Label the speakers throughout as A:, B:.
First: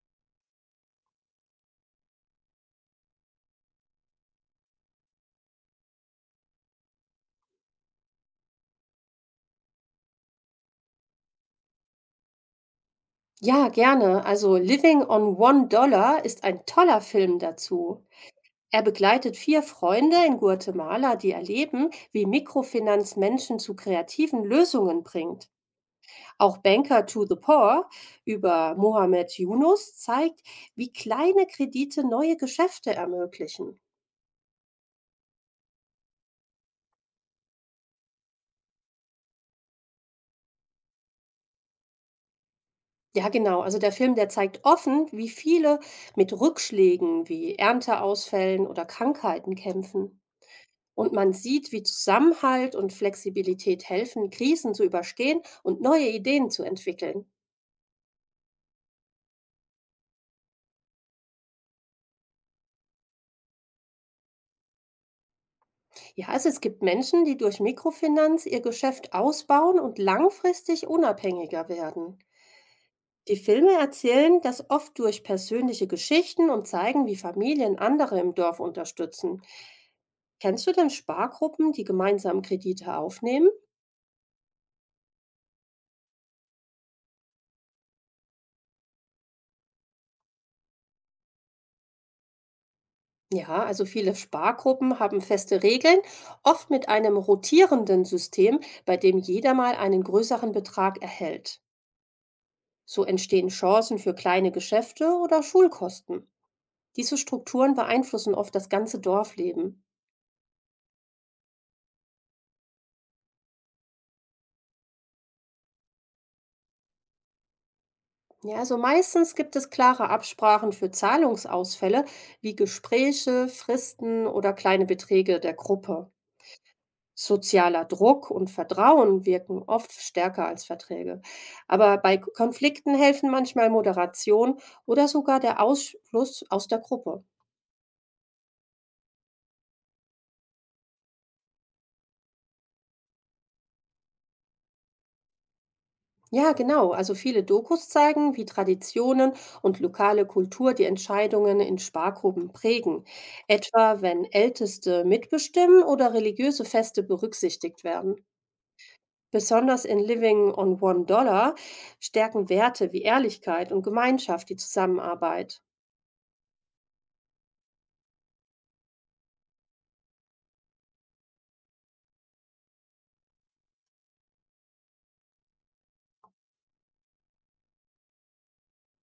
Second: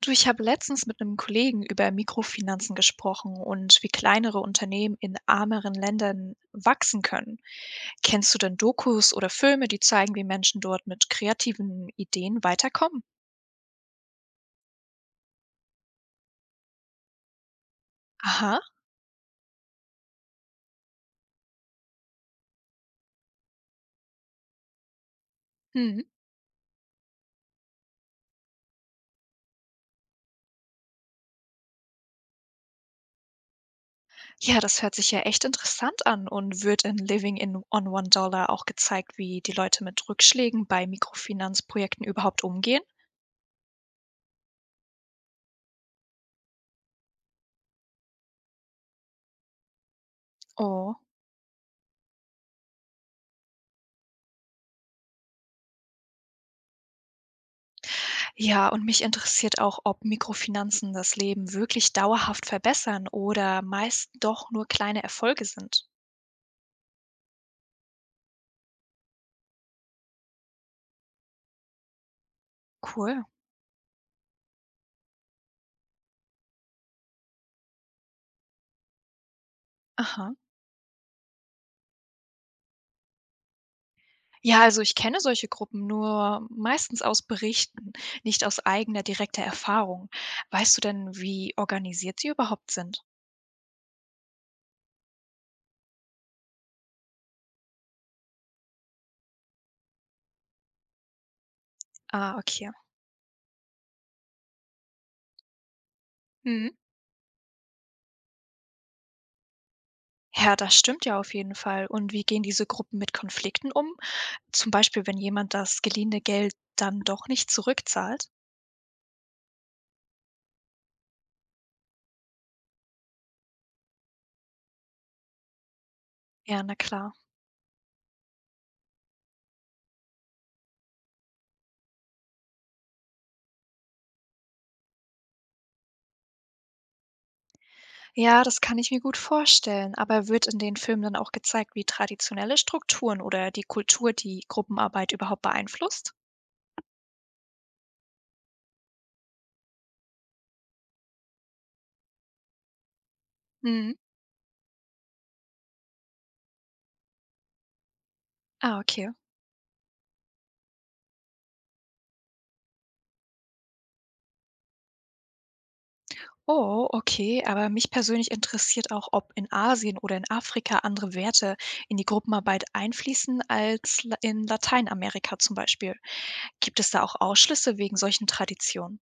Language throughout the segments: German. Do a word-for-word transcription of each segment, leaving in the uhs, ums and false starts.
A: Du, ich habe letztens mit einem Kollegen über Mikrofinanzen gesprochen und wie kleinere Unternehmen in ärmeren Ländern wachsen können. Kennst du denn Dokus oder Filme, die zeigen, wie Menschen dort mit kreativen Ideen weiterkommen?
B: Ja, gerne. Also Living on One Dollar ist ein toller Film dazu.
A: Aha.
B: Er begleitet vier Freunde in Guatemala, die erleben, wie Mikrofinanz Menschen zu kreativen Lösungen bringt.
A: Hm.
B: Auch Banker to the Poor über Mohamed Yunus zeigt, wie kleine Kredite neue Geschäfte ermöglichen.
A: Ja, das hört sich ja echt interessant an und wird in Living in on One Dollar auch gezeigt, wie die Leute mit Rückschlägen bei Mikrofinanzprojekten überhaupt umgehen?
B: Ja, genau. Also der Film, der zeigt offen, wie viele mit Rückschlägen wie Ernteausfällen oder Krankheiten kämpfen.
A: Oh.
B: Und man sieht, wie Zusammenhalt und Flexibilität helfen, Krisen zu überstehen und neue Ideen zu entwickeln.
A: Ja, und mich interessiert auch, ob Mikrofinanzen das Leben wirklich dauerhaft verbessern oder meist doch nur kleine Erfolge sind.
B: Ja, also es gibt Menschen, die durch Mikrofinanz ihr Geschäft ausbauen und langfristig unabhängiger werden.
A: Cool.
B: Die Filme erzählen das oft durch persönliche Geschichten und zeigen, wie Familien andere im Dorf unterstützen.
A: Aha.
B: Kennst du denn Spargruppen, die gemeinsam Kredite aufnehmen?
A: Ja, also ich kenne solche Gruppen nur meistens aus Berichten, nicht aus eigener direkter Erfahrung. Weißt du denn, wie organisiert sie überhaupt sind?
B: Ja, also viele Spargruppen haben feste Regeln, oft mit einem rotierenden System, bei dem jeder mal einen größeren Betrag erhält.
A: Ah, okay.
B: So entstehen Chancen für kleine Geschäfte oder Schulkosten.
A: Mhm.
B: Diese Strukturen beeinflussen oft das ganze Dorfleben.
A: Ja, das stimmt ja auf jeden Fall. Und wie gehen diese Gruppen mit Konflikten um? Zum Beispiel, wenn jemand das geliehene Geld dann doch nicht zurückzahlt?
B: Ja, also meistens gibt es klare Absprachen für Zahlungsausfälle wie Gespräche, Fristen oder kleine Beträge der Gruppe.
A: Ja, na klar.
B: Sozialer Druck und Vertrauen wirken oft stärker als Verträge. Aber bei K- Konflikten helfen manchmal Moderation oder sogar der Ausschluss aus der Gruppe.
A: Ja, das kann ich mir gut vorstellen. Aber wird in den Filmen dann auch gezeigt, wie traditionelle Strukturen oder die Kultur die Gruppenarbeit überhaupt beeinflusst?
B: Ja, genau. Also viele Dokus zeigen, wie Traditionen und lokale Kultur die Entscheidungen in Spargruppen prägen.
A: Mhm.
B: Etwa wenn Älteste mitbestimmen oder religiöse Feste berücksichtigt werden.
A: Ah, okay.
B: Besonders in Living on One Dollar stärken Werte wie Ehrlichkeit und Gemeinschaft die Zusammenarbeit.
A: Oh, okay. Aber mich persönlich interessiert auch, ob in Asien oder in Afrika andere Werte in die Gruppenarbeit einfließen als La- in Lateinamerika zum Beispiel. Gibt es da auch Ausschlüsse wegen solchen Traditionen?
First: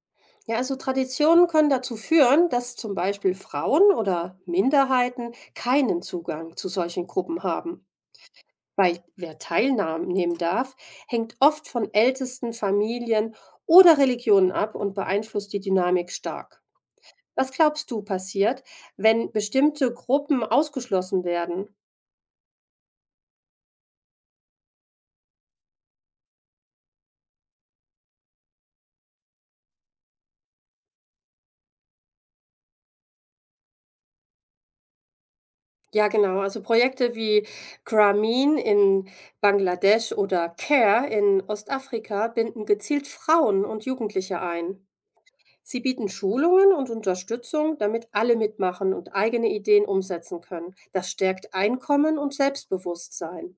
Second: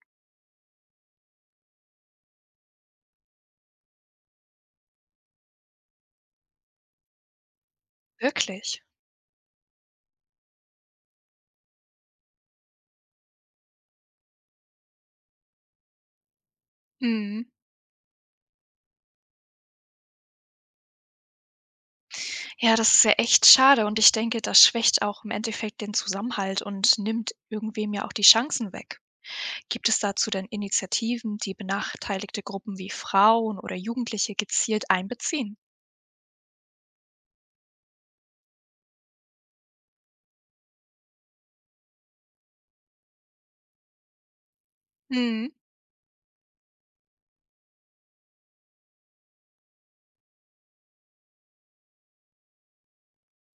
B: Ja, also Traditionen können dazu führen, dass zum Beispiel Frauen oder Minderheiten keinen Zugang zu solchen Gruppen haben.
A: Wirklich?
B: Weil wer teilnehmen darf, hängt oft von ältesten Familien oder Religionen ab und beeinflusst die Dynamik stark.
A: Mhm.
B: Was glaubst du passiert, wenn bestimmte Gruppen ausgeschlossen werden?
A: Ja, das ist ja echt schade und ich denke, das schwächt auch im Endeffekt den Zusammenhalt und nimmt irgendwem ja auch die Chancen weg. Gibt es dazu denn Initiativen, die benachteiligte Gruppen wie Frauen oder Jugendliche gezielt einbeziehen?
B: Ja, genau. Also Projekte wie Grameen in Bangladesch oder CARE in Ostafrika binden gezielt Frauen und Jugendliche ein.
A: Mhm.
B: Sie bieten Schulungen und Unterstützung, damit alle mitmachen und eigene Ideen umsetzen können. Das stärkt Einkommen und Selbstbewusstsein.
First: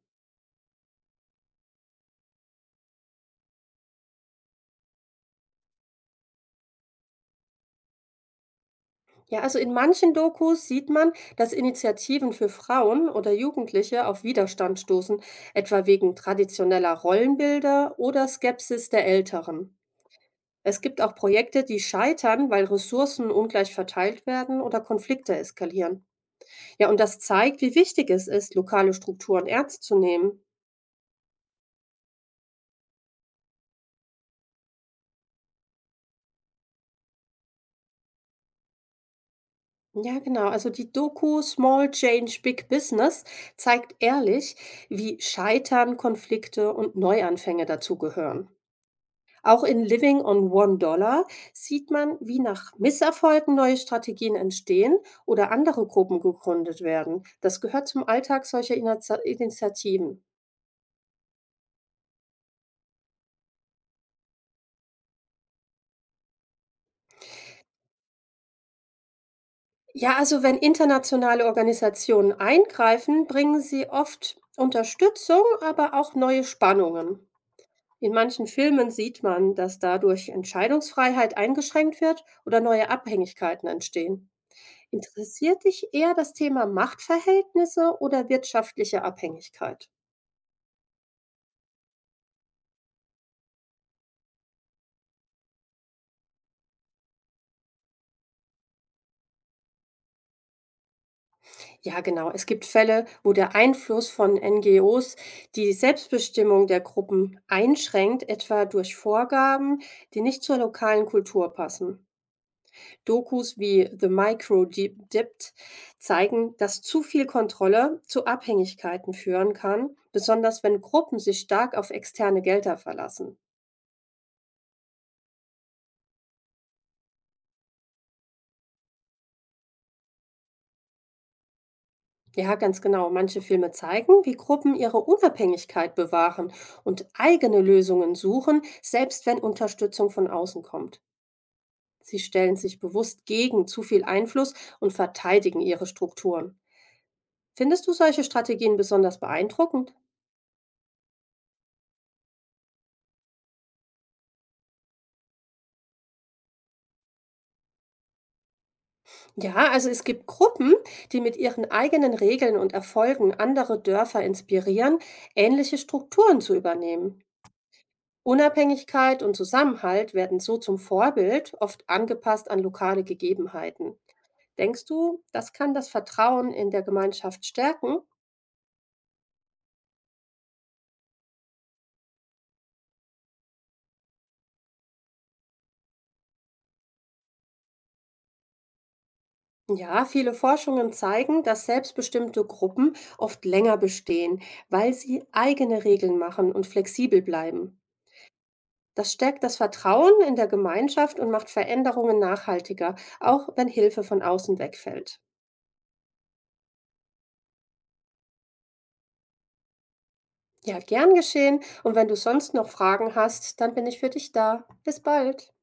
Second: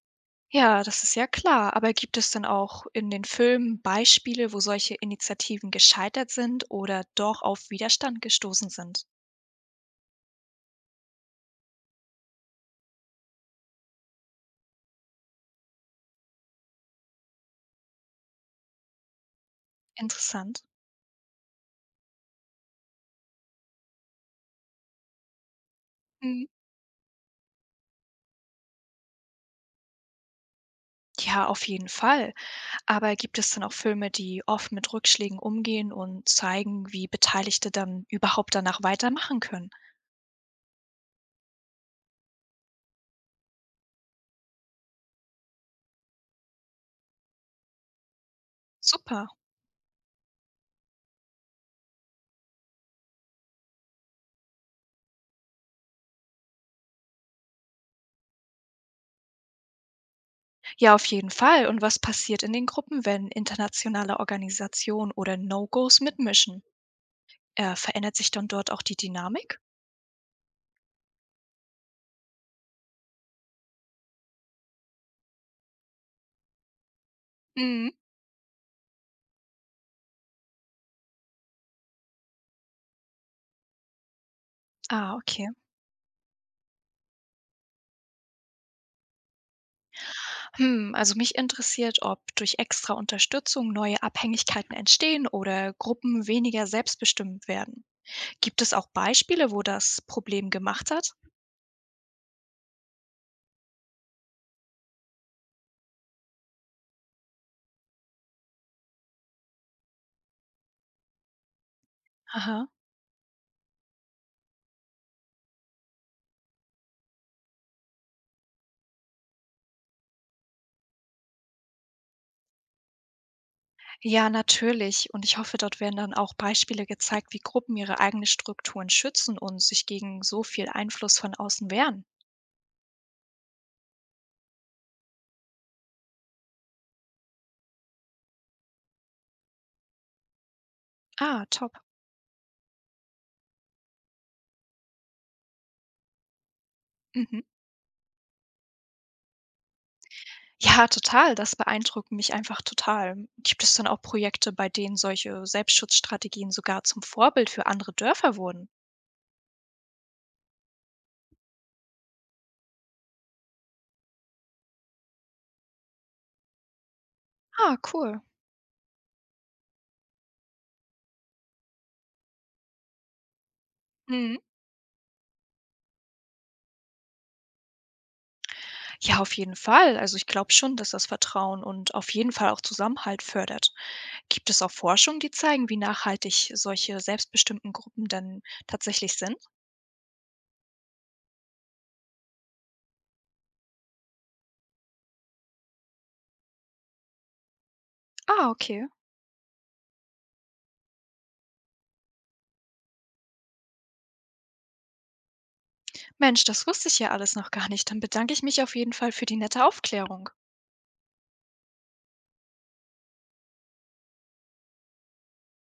A: Ja, das ist ja klar, aber gibt es denn auch in den Filmen Beispiele, wo solche Initiativen gescheitert sind oder doch auf Widerstand gestoßen sind?
B: Ja, also in manchen Dokus sieht man, dass Initiativen für Frauen oder Jugendliche auf Widerstand stoßen, etwa wegen traditioneller Rollenbilder oder Skepsis der Älteren.
A: Interessant.
B: Es gibt auch Projekte, die scheitern, weil Ressourcen ungleich verteilt werden oder Konflikte eskalieren.
A: Mhm.
B: Ja, und das zeigt, wie wichtig es ist, lokale Strukturen ernst zu nehmen.
A: Ja, auf jeden Fall. Aber gibt es dann auch Filme, die offen mit Rückschlägen umgehen und zeigen, wie Beteiligte dann überhaupt danach weitermachen können?
B: Ja, genau. Also die Doku Small Change Big Business zeigt ehrlich, wie Scheitern, Konflikte und Neuanfänge dazugehören.
A: Super.
B: Auch in Living on One Dollar sieht man, wie nach Misserfolgen neue Strategien entstehen oder andere Gruppen gegründet werden. Das gehört zum Alltag solcher Inazia- Initiativen.
A: Ja, auf jeden Fall. Und was passiert in den Gruppen, wenn internationale Organisationen oder No-Gos mitmischen? Äh, verändert sich dann dort auch die Dynamik?
B: Ja, also wenn internationale Organisationen eingreifen, bringen sie oft Unterstützung, aber auch neue Spannungen.
A: Mhm.
B: In manchen Filmen sieht man, dass dadurch Entscheidungsfreiheit eingeschränkt wird oder neue Abhängigkeiten entstehen.
A: Ah, okay.
B: Interessiert dich eher das Thema Machtverhältnisse oder wirtschaftliche Abhängigkeit?
A: Hm, also mich interessiert, ob durch extra Unterstützung neue Abhängigkeiten entstehen oder Gruppen weniger selbstbestimmt werden. Gibt es auch Beispiele, wo das Problem gemacht hat?
B: Ja, genau. Es gibt Fälle, wo der Einfluss von N G Os die Selbstbestimmung der Gruppen einschränkt, etwa durch Vorgaben, die nicht zur lokalen Kultur passen.
A: Aha.
B: Dokus wie „The Micro Deep Dipped" zeigen, dass zu viel Kontrolle zu Abhängigkeiten führen kann, besonders wenn Gruppen sich stark auf externe Gelder verlassen.
A: Ja, natürlich. Und ich hoffe, dort werden dann auch Beispiele gezeigt, wie Gruppen ihre eigenen Strukturen schützen und sich gegen so viel Einfluss von außen wehren.
B: Ja, ganz genau. Manche Filme zeigen, wie Gruppen ihre Unabhängigkeit bewahren und eigene Lösungen suchen, selbst wenn Unterstützung von außen kommt.
A: Ah, top.
B: Sie stellen sich bewusst gegen zu viel Einfluss und verteidigen ihre Strukturen.
A: Mhm.
B: Findest du solche Strategien besonders beeindruckend?
A: Ja, total. Das beeindruckt mich einfach total. Gibt es dann auch Projekte, bei denen solche Selbstschutzstrategien sogar zum Vorbild für andere Dörfer wurden?
B: Ja, also es gibt Gruppen, die mit ihren eigenen Regeln und Erfolgen andere Dörfer inspirieren, ähnliche Strukturen zu übernehmen.
A: Ah, cool.
B: Unabhängigkeit und Zusammenhalt werden so zum Vorbild, oft angepasst an lokale Gegebenheiten.
A: Mhm.
B: Denkst du, das kann das Vertrauen in der Gemeinschaft stärken?
A: Ja, auf jeden Fall. Also ich glaube schon, dass das Vertrauen und auf jeden Fall auch Zusammenhalt fördert. Gibt es auch Forschung, die zeigen, wie nachhaltig solche selbstbestimmten Gruppen dann tatsächlich sind?
B: Ja, viele Forschungen zeigen, dass selbstbestimmte Gruppen oft länger bestehen, weil sie eigene Regeln machen und flexibel bleiben.
A: Ah, okay.
B: Das stärkt das Vertrauen in der Gemeinschaft und macht Veränderungen nachhaltiger, auch wenn Hilfe von außen wegfällt.
A: Mensch, das wusste ich ja alles noch gar nicht. Dann bedanke ich mich auf jeden Fall für die nette Aufklärung.
B: Ja, gern geschehen. Und wenn du sonst noch Fragen hast, dann bin ich für dich da. Bis bald.